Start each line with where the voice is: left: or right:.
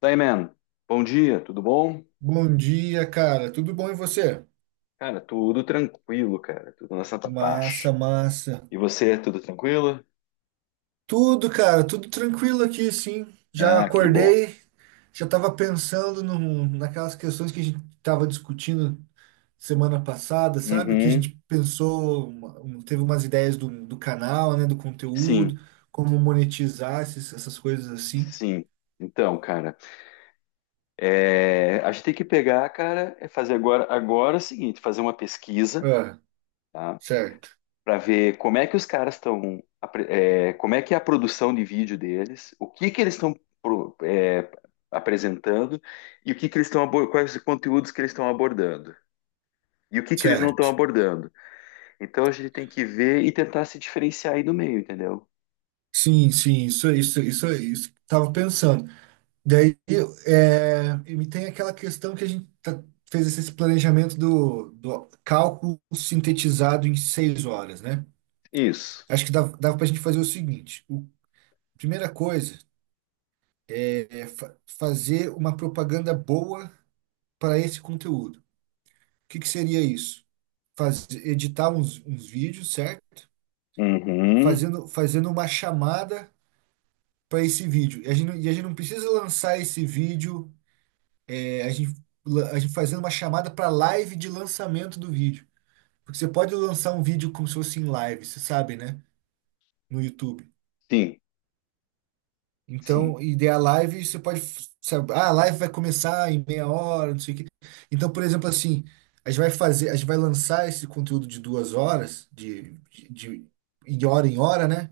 left: Daí, man. Bom dia, tudo bom?
right: Bom dia, cara. Tudo bom e você?
left: Cara, tudo tranquilo, cara. Tudo na santa paz.
right: Massa, massa.
left: E você, tudo tranquilo?
right: Tudo, cara, tudo tranquilo aqui, sim. Já
left: Ah, que bom.
right: acordei, já tava pensando no naquelas questões que a gente tava discutindo semana passada, sabe? Que a
left: Uhum.
right: gente pensou, teve umas ideias do canal, né? Do conteúdo,
left: Sim,
right: como monetizar essas coisas assim.
left: sim. Então, cara, a gente tem que pegar, cara, é fazer agora, agora é o seguinte, fazer uma pesquisa,
right: Ah,
left: tá?
right: certo,
left: Para ver como é que os caras estão, como é que é a produção de vídeo deles, o que que eles estão pro- é, apresentando e o que que eles estão, quais conteúdos que eles estão abordando. E o que que eles não estão
right: certo.
left: abordando? Então a gente tem que ver e tentar se diferenciar aí do meio, entendeu?
right: Sim, sim, isso. Tava pensando. Daí, é, e tem aquela questão que a gente fez esse planejamento do cálculo sintetizado em seis horas, né?
left: Isso.
right: Acho que dava para a gente fazer o seguinte: primeira coisa é, fazer uma propaganda boa para esse conteúdo. O que, que seria isso? Fazer, editar uns vídeos, certo?
left: Uhum.
right: Fazendo uma chamada para esse vídeo. E a gente, e a gente não precisa lançar esse vídeo. É, a gente, a gente fazendo uma chamada para live de lançamento do vídeo. Porque você pode lançar um vídeo como se fosse em live, você sabe, né? No YouTube.
left: Sim. Sim.
right: Então, e daí a live, você pode, sabe, ah, a live vai começar em meia hora, não sei o quê. Então, por exemplo, assim, a gente vai lançar esse conteúdo de duas horas, de hora em hora, né?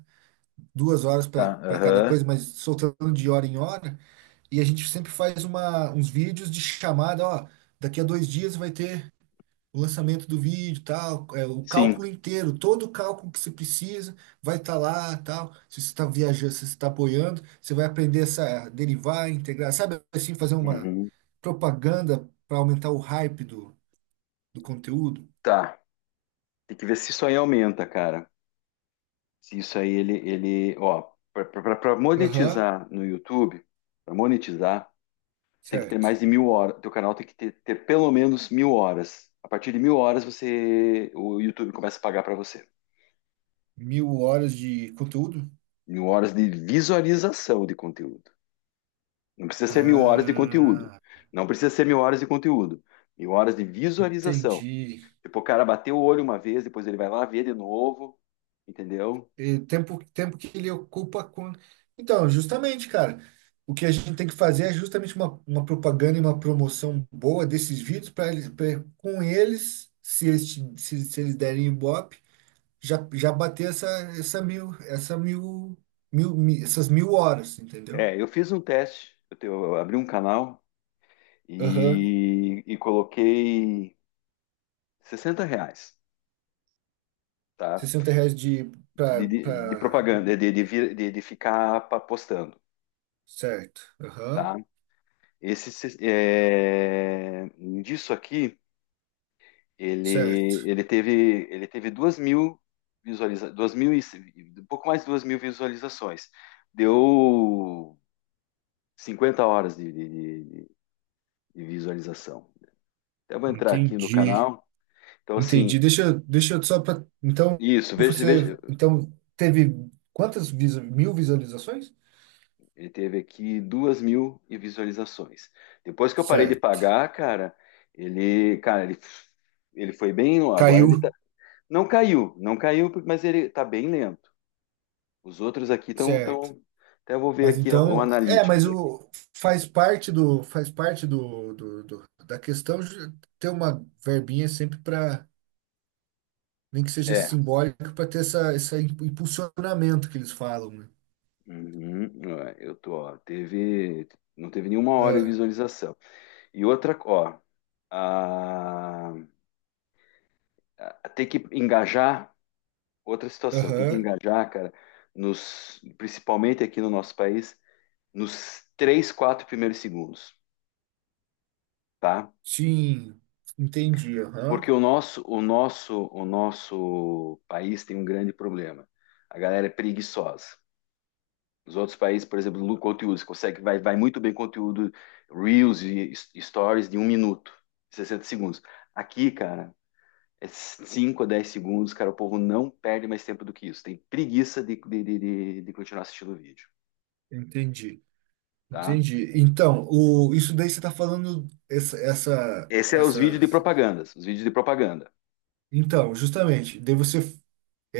right: Duas horas
left: Tá.
right: para cada
left: Aham.
right: coisa, mas soltando de hora em hora. E a gente sempre faz uns vídeos de chamada, ó, daqui a dois dias vai ter o lançamento do vídeo, tal, é, o cálculo
left: Sim.
right: inteiro, todo o cálculo que você precisa vai estar lá, tal. Se você está viajando, se você está apoiando, você vai aprender essa derivar, integrar, sabe assim, fazer uma
left: Uhum.
right: propaganda para aumentar o hype do conteúdo.
left: Tá. Tem que ver se isso aí aumenta, cara. Se isso aí ó, para
right: Aham,
left: monetizar no YouTube, para monetizar, você tem que ter
right: certo.
left: mais de mil horas. Teu canal tem que ter pelo menos mil horas. A partir de mil horas você, o YouTube começa a pagar para você.
right: Mil horas de conteúdo?
left: Mil horas de visualização de conteúdo. Não precisa ser mil horas de conteúdo.
right: Ah,
left: Não precisa ser mil horas de conteúdo. Mil horas de visualização.
right: entendi.
left: Tipo, o cara bateu o olho uma vez, depois ele vai lá ver de novo, entendeu?
right: E tempo, tempo que ele ocupa com. Então, justamente, cara, o que a gente tem que fazer é justamente uma propaganda e uma promoção boa desses vídeos para eles, pra, com eles, se, se eles derem Ibope, já, já bater essa mil, essa mil, essas mil horas, entendeu?
left: É, eu fiz um teste, eu abri um canal
right: Aham.
left: e, coloquei R$ 60, tá?
right: Sessenta reais de. Pra,
left: De, de
right: pra...
left: propaganda, de ficar postando,
right: Certo. Aham.
left: tá? Esse, se- é, disso aqui. Ele,
right: Certo.
left: ele teve 2 mil 2 mil um pouco mais de 2 mil visualizações. Deu 50 horas de- de visualização. Então, eu vou entrar aqui no
right: Entendi.
left: canal. Então, assim,
right: Entendi. Deixa eu só para. Então,
left: isso, veja,
right: você.
left: veja,
right: Então, teve mil visualizações?
left: ele teve aqui 2 mil visualizações. Depois que eu parei de
right: Certo.
left: pagar, cara, ele, cara, ele, ele foi bem, agora
right: Caiu.
left: ele tá, não caiu, não caiu, mas ele tá bem lento. Os outros aqui estão.
right: Certo.
left: Tão... Até vou ver
right: Mas
left: aqui o
right: então. É, mas
left: Analytics aqui.
right: o, faz parte do. Faz parte da questão de ter uma verbinha sempre para. Nem que seja
left: É.
right: simbólica, para ter essa, esse impulsionamento que eles falam, né?
left: Uhum, ó, eu tô, ó, teve. Não teve nenhuma hora de visualização. E outra, ó. a- tem que engajar. Outra
right: Ah,
left: situação, tem que
right: aham.
left: engajar, cara, nos, principalmente aqui no nosso país, nos 3, 4 primeiros segundos, tá?
right: Sim. Entendi.
left: Porque
right: Aham.
left: o nosso país tem um grande problema. A galera é preguiçosa. Os outros países, por exemplo, no conteúdo, você consegue, vai, vai muito bem conteúdo Reels e Stories de um minuto, 60 segundos. Aqui, cara, é 5 a 10 segundos, cara, o povo não perde mais tempo do que isso. Tem preguiça continuar assistindo o vídeo,
right: Entendi.
left: tá?
right: Entendi. Então, o, isso daí você está falando essa, essa,
left: Esse é os vídeos
right: essa.
left: de propagandas, os vídeos de propaganda.
right: Então, justamente, daí você.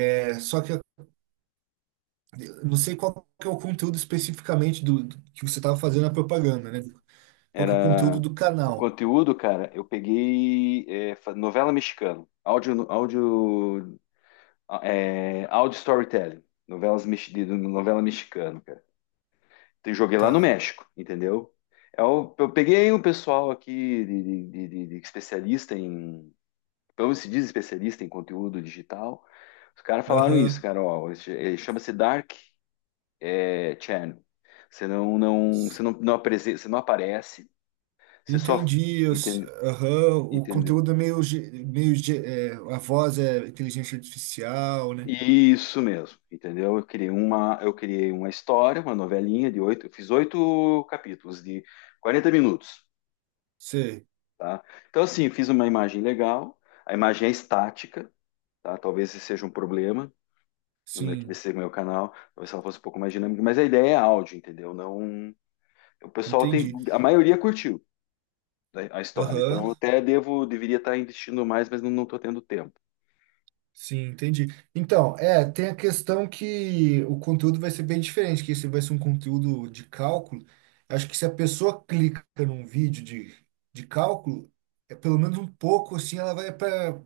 right: É, só que eu não sei qual que é o conteúdo especificamente do que você estava fazendo a propaganda, né? Qual que é o conteúdo
left: Era
right: do
left: o
right: canal?
left: conteúdo, cara, eu peguei é, novela mexicana, áudio, áudio, é, áudio storytelling, novelas, novela mexicana, cara. Joguei lá no
right: Tá.
left: México, entendeu? Eu peguei um pessoal aqui de, de especialista em, como se diz especialista em conteúdo digital. Os caras falaram isso,
right: Aham.
left: cara, ó, chama-se Dark Channel. Você não, não, você não, você não aparece, você só
right: Entendi.
left: entende,
right: Aham. O
left: entende.
right: conteúdo é meio, é, a voz é inteligência artificial, né?
left: Isso mesmo, entendeu? Eu criei uma história, uma novelinha de oito, eu fiz 8 capítulos de 40 minutos.
right: Sei.
left: Tá? Então, assim, fiz uma imagem legal, a imagem é estática, tá? Talvez esse seja um problema no meu, que desse
right: Sim.
left: seja o meu canal, talvez ela fosse um pouco mais dinâmica, mas a ideia é áudio, entendeu? Não, o pessoal tem,
right: Entendi.
left: a maioria curtiu a história, então
right: Aham.
left: eu até devo, deveria estar investindo mais, mas não, não tô tendo tempo.
right: Sim, entendi. Então, é, tem a questão que o conteúdo vai ser bem diferente, que esse vai ser um conteúdo de cálculo, acho que se a pessoa clica num vídeo de cálculo, é pelo menos um pouco assim,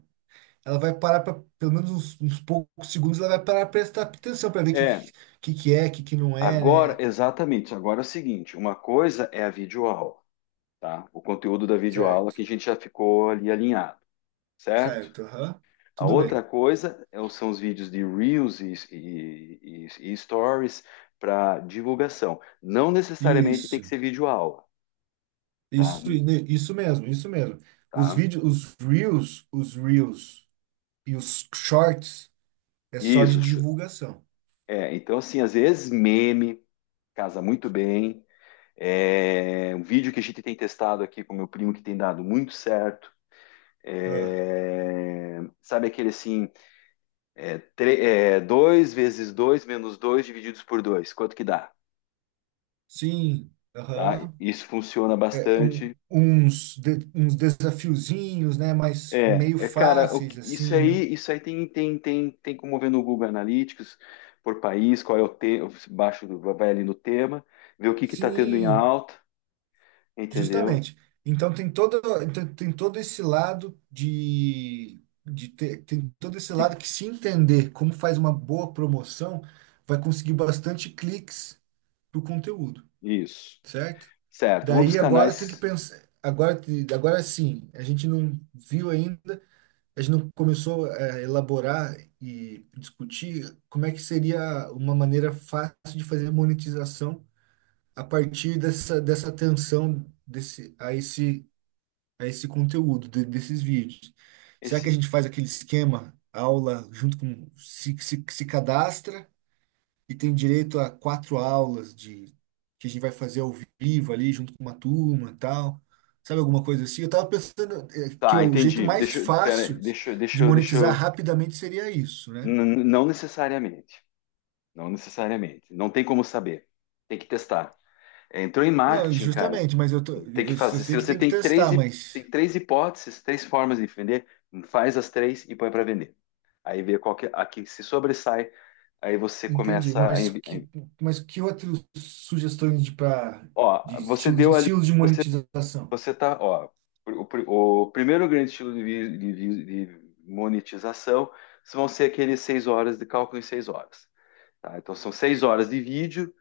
right: ela vai parar para pelo menos uns poucos segundos, ela vai parar para prestar atenção para ver o que,
left: É,
right: que é, o que que não é,
left: agora,
right: né?
left: exatamente, agora é o seguinte, uma coisa é a videoaula, tá? O conteúdo da videoaula
right: Certo.
left: que a gente já ficou ali alinhado, certo?
right: Certo, aham.
left: A
right: Tudo
left: outra
right: bem.
left: coisa é são os vídeos de Reels e Stories para divulgação. Não necessariamente tem que
right: Isso.
left: ser vídeo aula, tá?
right: Isso, né, isso mesmo, isso mesmo. Os
left: Tá?
right: vídeos, os reels e os shorts é só de
left: Isso.
right: divulgação.
left: É, então, assim, às vezes meme casa muito bem. É, um vídeo que a gente tem testado aqui com meu primo que tem dado muito certo.
right: Ah,
left: É, sabe aquele assim, é, 2 vezes 2 menos 2 divididos por 2. Quanto que dá?
right: sim,
left: Tá?
right: aham.
left: Isso funciona bastante.
right: Uns, uns desafiozinhos, né? Mas
left: É,
right: meio
left: é, cara,
right: fáceis, assim, né?
left: isso aí tem como ver no Google Analytics, por país, qual é o tema, baixo, vai ali no tema, ver o que que tá tendo em
right: Sim,
left: alta, entendeu?
right: justamente. Então tem todo, tem, tem todo esse lado de ter, tem todo esse
left: De-
right: lado que se entender como faz uma boa promoção, vai conseguir bastante cliques pro conteúdo,
left: isso.
right: certo?
left: Certo. Um dos
right: Daí agora tem que
left: canais,
right: pensar, agora sim, a gente não viu ainda, a gente não começou é, a elaborar e discutir como é que seria uma maneira fácil de fazer monetização a partir dessa, dessa atenção desse, a esse conteúdo, desses vídeos. Será que a
left: esse,
right: gente faz aquele esquema, aula, junto com, se cadastra, e tem direito a quatro aulas de que a gente vai fazer ao vivo ali, junto com uma turma e tal. Sabe alguma coisa assim? Eu tava pensando que
left: tá,
right: o jeito
left: entendi.
right: mais
left: Deixa, eu- pera, aí,
right: fácil
left: deixa, eu- deixa,
right: de
left: eu- deixa,
right: monetizar
left: eu-
right: rapidamente seria isso, né?
left: não necessariamente, não necessariamente. Não tem como saber. Tem que testar. É, entrou em
right: Não,
left: marketing, cara.
right: justamente,
left: Tem que
right: eu
left: fazer. Se
right: sei que
left: você
right: tem que
left: tem
right: testar, mas
left: tem três hipóteses, três formas de vender, faz as três e põe para vender. Aí vê qual que, a que se sobressai, aí você
right: entendi.
left: começa
right: Mas que outras sugestões de, pra,
left: ó, você
right: de
left: deu ali,
right: estilo de
left: você,
right: monetização?
left: você tá, ó, o primeiro grande estilo de monetização vão ser aqueles seis horas de cálculo em seis horas, tá? Então são seis horas de vídeo.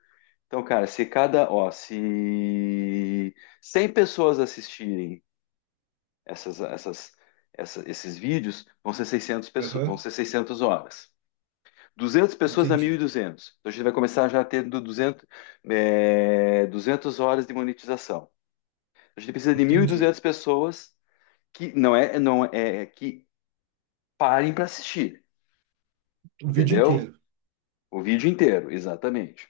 left: Então, cara, se cada, ó, se 100 pessoas assistirem essas, essas, esses vídeos vão ser 600 pessoas, vão
right: Aham,
left: ser 600 horas. 200 pessoas dá
right: entendi,
left: 1.200. Então a gente vai começar já a ter do 200, é, 200 horas de monetização. A gente precisa de
right: entendi.
left: 1.200 pessoas que não é, é que parem para assistir,
right: O vídeo
left: entendeu?
right: inteiro.
left: O vídeo inteiro, exatamente.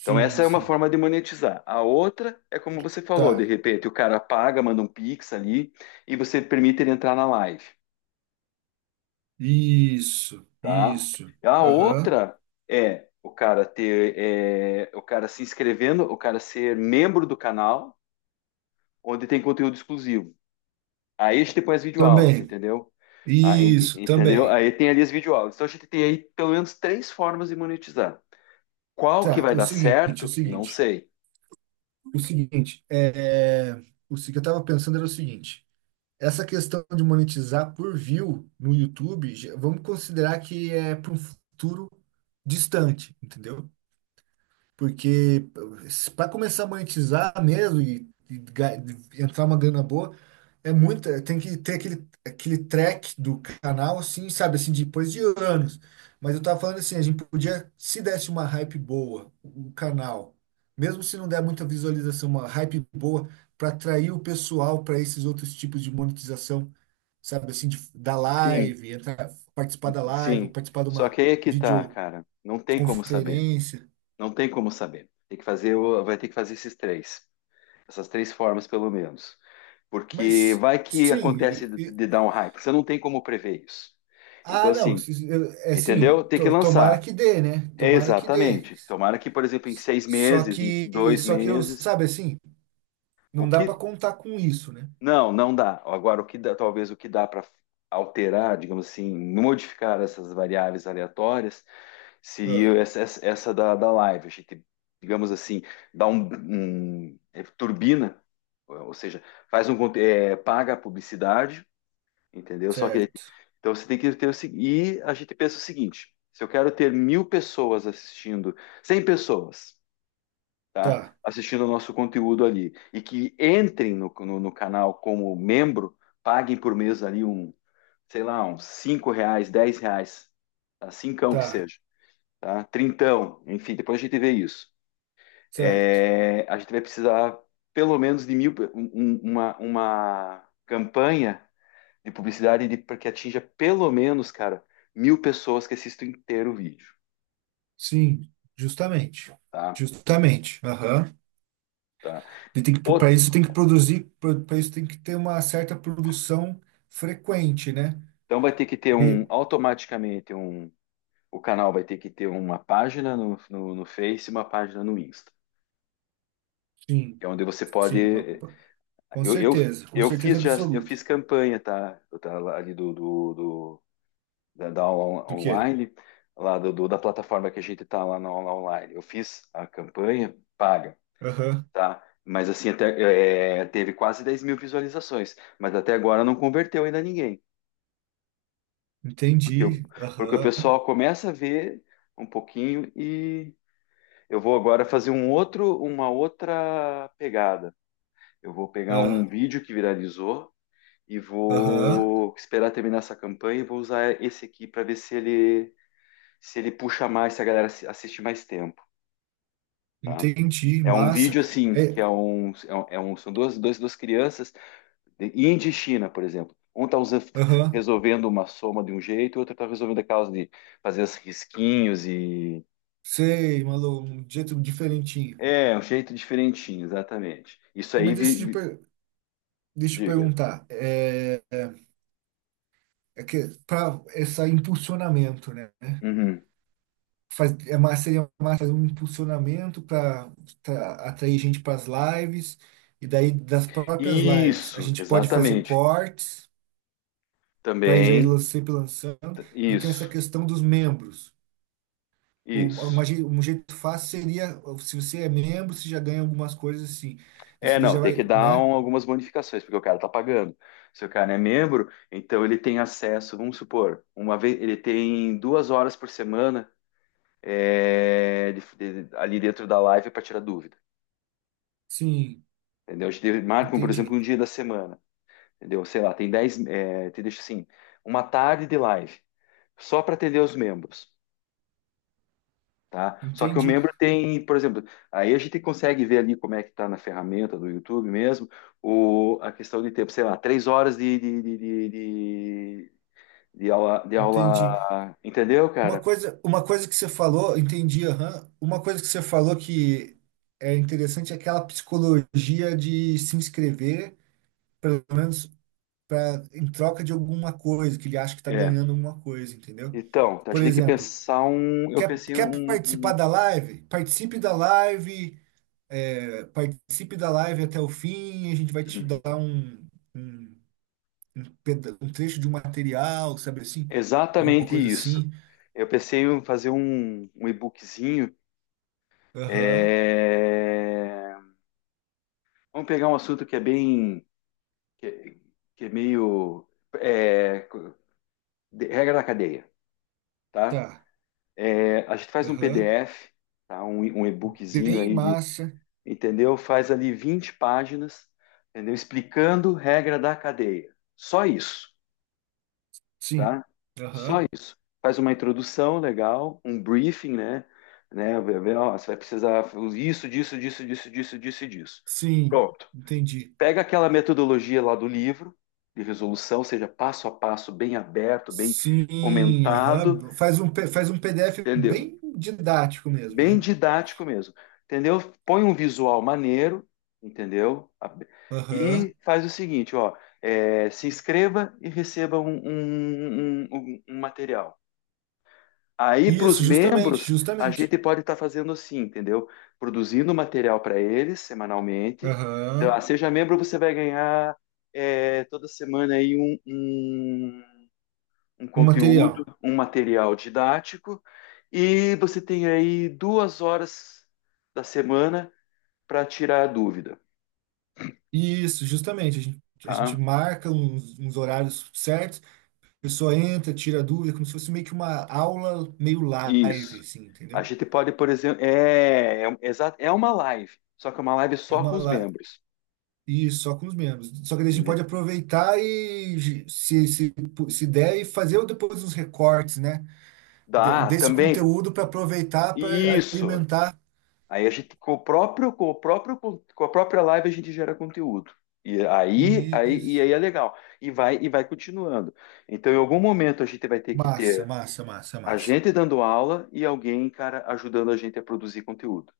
left: Então essa é uma
right: sim.
left: forma de monetizar. A outra é como você falou, de
right: Tá.
left: repente o cara paga, manda um Pix ali e você permite ele entrar na live.
right: Isso,
left: Tá?
right: isso.
left: A
right: Aham.
left: outra é o cara ter, é, o cara se inscrevendo, o cara ser membro do canal, onde tem conteúdo exclusivo. Aí a gente tem as videoaulas,
right: Também.
left: entendeu? Ah,
right: Isso,
left: entendeu?
right: também.
left: Aí tem ali as videoaulas. Então a gente tem aí pelo menos três formas de monetizar. Qual que
right: Tá,
left: vai dar
right: é
left: certo? Não sei.
right: o seguinte, é, o se- que eu tava pensando era o seguinte, essa questão de monetizar por view no YouTube, já- vamos considerar que é para um futuro distante, entendeu? Porque para começar a monetizar mesmo e entrar uma grana boa, é muito, é, tem que ter aquele, aquele track do canal, assim, sabe, assim, depois de anos. Mas eu tava falando assim, a gente podia, se desse uma hype boa, o canal, mesmo se não der muita visualização, uma hype boa para atrair o pessoal para esses outros tipos de monetização, sabe, assim, de, da
left: Sim,
right: live, entrar, participar da live, ou
left: sim.
right: participar de
left: Só
right: uma
left: que aí é que tá, cara. Não tem como saber.
right: videoconferência.
left: Não tem como saber. Tem que fazer, vai ter que fazer esses três. Essas três formas, pelo menos. Porque
right: Mas
left: vai que
right: sim,
left: acontece
right: e- e-
left: de dar um hype. Você não tem como prever isso. Então,
right: ah, não,
left: assim,
right: é assim,
left: entendeu? Tem que
right: tomara
left: lançar.
right: que dê, né?
left: É
right: Tomara que dê.
left: exatamente. Tomara que, por exemplo, em seis
right: Só
left: meses, em
right: que,
left: dois
right: só que eu,
left: meses,
right: sabe assim, não
left: o
right: dá para
left: que
right: contar com isso, né?
left: não, não dá. Agora, o que dá, talvez o que dá para alterar, digamos assim, modificar essas variáveis aleatórias,
right: Ah,
left: seria essa da live. A gente, digamos assim, dá é, turbina, ou seja, faz é, paga a publicidade, entendeu? Só que
right: certo.
left: então você tem que ter o seguinte. E a gente pensa o seguinte: se eu quero ter mil pessoas assistindo, 100 pessoas, tá?
right: Tá,
left: Assistindo o nosso conteúdo ali. E que entrem no canal como membro, paguem por mês ali um, sei lá, uns R$ 5, R$ 10, tá? Cincão que
right: tá,
left: seja, tá? Trintão, enfim, depois a gente vê isso.
right: certo.
left: É, a gente vai precisar pelo menos de mil, uma campanha de publicidade de, para que atinja pelo menos, cara, mil pessoas que assistam inteiro o vídeo,
right: Sim, justamente.
left: tá?
right: Justamente. Aham.
left: Tá.
right: E tem que, para
left: Ou-
right: isso tem que produzir, para isso tem que ter uma certa produção frequente, né?
left: então vai ter que ter
right: E-
left: um automaticamente um. O canal vai ter que ter uma página no Face e uma página no Insta,
right: sim,
left: que é onde você
right: sim, uma-
left: pode. Eu, eu,
right: com
left: eu
right: certeza
left: fiz já, eu
right: absoluta.
left: fiz campanha, tá? Eu tá ali da, da aula
right: Do quê?
left: online, lá da plataforma que a gente tá lá na aula online. Eu fiz a campanha paga, tá? Mas assim, até, é, teve quase 10 mil visualizações, mas até agora não converteu ainda ninguém, porque,
right: Entendi.
left: porque o
right: Aham.
left: pessoal começa a ver um pouquinho. Eu vou agora fazer um outro, uma outra pegada. Eu vou pegar um
right: Ah,
left: vídeo que viralizou e
right: aham.
left: vou esperar terminar essa campanha e vou usar esse aqui para ver se ele puxa mais, se a galera assiste mais tempo, tá?
right: Entendi.
left: É um
right: Massa.
left: vídeo assim que
right: É,
left: é um, são duas crianças de Índia e China, por exemplo. Um está
right: aham.
left: resolvendo uma soma de um jeito, o outro está resolvendo a causa de fazer os risquinhos e
right: Sei, Malu, um jeito diferentinho.
left: é um jeito diferentinho, exatamente. Isso
right: É,
left: aí vi,
right: Deixa eu te
left: diga.
right: perguntar. É, é que para esse impulsionamento, né?
left: Uhum.
right: Faz, é mais, seria mais fazer um impulsionamento para atrair gente para as lives. E daí, das próprias lives, a
left: Isso,
right: gente pode fazer
left: exatamente.
right: cortes para ir
left: Também,
right: lan- sempre lançando. E tem essa
left: isso,
right: questão dos membros.
left: isso.
right: Um jeito fácil seria, se você é membro, você já ganha algumas coisas assim.
left: É,
right: Isso daí
left: não,
right: já
left: tem
right: vai,
left: que dar
right: né?
left: algumas bonificações, porque o cara tá pagando. Se o cara é membro, então ele tem acesso, vamos supor, uma vez, ele tem 2 horas por semana é, ali dentro da live para tirar dúvida,
right: Sim,
left: entendeu? A gente marca, por exemplo,
right: entendi.
left: um dia da semana, entendeu? Sei lá, tem dez, é, te deixa assim, uma tarde de live, só para atender os membros. Tá? Só que o
right: Entendi,
left: membro tem, por exemplo, aí a gente consegue ver ali como é que está na ferramenta do YouTube mesmo, o, a questão de tempo, sei lá, 3 horas de
right: entendi.
left: aula, entendeu,
right: Uma
left: cara?
right: coisa, uma coisa que você falou, entendi, aham. Uma coisa que você falou que é interessante é aquela psicologia de se inscrever, pelo menos pra, em troca de alguma coisa, que ele acha que está
left: É.
right: ganhando alguma coisa, entendeu?
left: Então, a
right: Por
left: gente tem que
right: exemplo,
left: pensar um, eu pensei
right: quer participar da live? Participe da live. É, participe da live até o fim, a gente vai te dar um, um um trecho de um material, sabe assim? Alguma
left: exatamente
right: coisa
left: isso.
right: assim.
left: Eu pensei em fazer um e-bookzinho.
right: Aham,
left: É, vamos pegar um assunto que é bem, que, que é meio, é, regra da cadeia, tá?
right: tá.
left: É, a gente faz um
right: Aham.
left: PDF, tá? Um e-bookzinho
right: Bem
left: aí, de-
right: massa.
left: entendeu? Faz ali 20 páginas, entendeu? Explicando regra da cadeia. Só isso,
right: Sim.
left: tá? Só
right: Aham.
left: isso. Faz uma introdução legal, um briefing, né? Né? Vê, ó, você vai precisar isso, disso, disso, disso, disso, disso e disso.
right: Sim,
left: Pronto.
right: entendi.
left: Pega aquela metodologia lá do livro de resolução, ou seja passo a passo, bem aberto, bem
right: Sim,
left: comentado,
right: aham. Faz um PDF
left: entendeu?
right: bem didático mesmo,
left: Bem
right: né?
left: didático mesmo, entendeu? Põe um visual maneiro, entendeu?
right: Aham.
left: E faz o seguinte, ó, é, se inscreva e receba um material. Aí, para os
right: Isso, justamente,
left: membros, a
right: justamente.
left: gente pode estar fazendo assim, entendeu? Produzindo material para eles semanalmente. Então, ah,
right: Aham.
left: seja membro, você vai ganhar é, toda semana aí um
right: Um
left: conteúdo,
right: material.
left: um material didático, e você tem aí 2 horas da semana para tirar a dúvida,
right: Isso, justamente. A gente
left: tá?
right: marca uns horários certos, a pessoa entra, tira dúvida, como se fosse meio que uma aula meio live,
left: Isso.
right: assim,
left: A
right: entendeu?
left: gente pode, por exemplo, é uma live, só que é uma live
right: É
left: só com
right: uma
left: os
right: live.
left: membros,
right: Isso, só com os membros. Só que daí a gente pode
left: entendeu?
right: aproveitar se der, e fazer depois uns recortes, né?
left: Dá,
right: Desse
left: também,
right: conteúdo para aproveitar, para
left: isso.
right: alimentar.
left: Aí a gente, com o próprio, com a própria live a gente gera conteúdo. E e
right: Isso.
left: aí é legal. E e vai continuando. Então, em algum momento a gente vai ter que
right: Massa,
left: ter
right: massa, massa,
left: a
right: massa.
left: gente dando aula e alguém, cara, ajudando a gente a produzir conteúdo,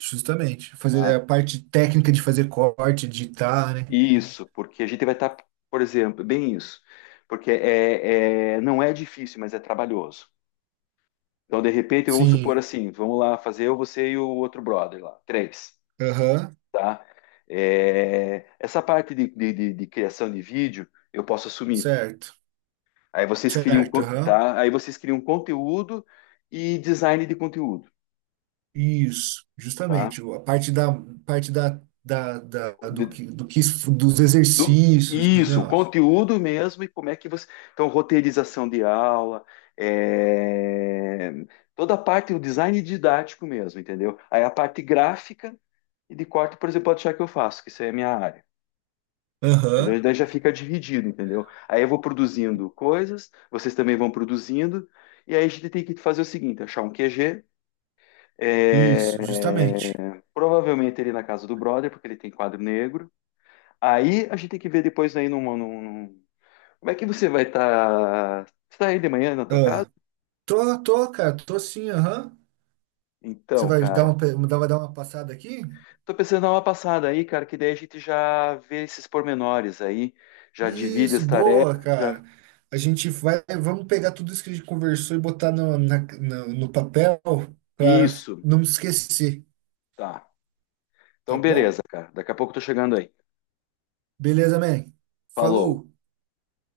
right: Justamente. Fazer
left: tá?
right: a parte técnica de fazer corte, editar, né?
left: E isso, porque a gente vai estar, por exemplo, bem isso, porque é, não é difícil, mas é trabalhoso. Então, de repente, vamos supor
right: Sim.
left: assim, vamos lá fazer eu, você e o outro brother lá, três,
right: Aham.
left: tá? É, essa parte de criação de vídeo eu posso assumir.
right: Certo,
left: Aí vocês criam,
right: certo, aham.
left: tá? Aí vocês criam conteúdo e design de conteúdo,
right: Isso,
left: tá?
right: justamente. A parte da
left: De-
right: do que dos
left: Do-
right: exercícios, dos
left: isso, o
right: negócios.
left: conteúdo mesmo e como é que você. Então, roteirização de aula, é, toda a parte, o design didático mesmo, entendeu? Aí a parte gráfica e de corte, por exemplo, pode achar que eu faço, que isso aí é a minha área.
right: Aham,
left: Entendeu? Daí já fica dividido, entendeu? Aí eu vou produzindo coisas, vocês também vão produzindo, e aí a gente tem que fazer o seguinte: achar um QG, é,
right: isso, justamente.
left: provavelmente ele na casa do brother, porque ele tem quadro negro. Aí a gente tem que ver depois aí como é que você vai estar? Você tá aí de manhã na tua casa?
right: Ah, tô sim, aham. Você
left: Então,
right: vai dar
left: cara,
right: uma, vai dar uma passada aqui?
left: tô pensando em dar uma passada aí, cara, que daí a gente já vê esses pormenores aí, já divide
right: Isso,
left: as tarefas,
right: boa,
left: já.
right: cara. Vamos pegar tudo isso que a gente conversou e botar no, no papel para
left: Isso,
right: não esquecer,
left: tá.
right: tá
left: Então,
right: bom?
left: beleza, cara. Daqui a pouco eu tô chegando aí.
right: Beleza, man.
left: Falou.
right: Falou.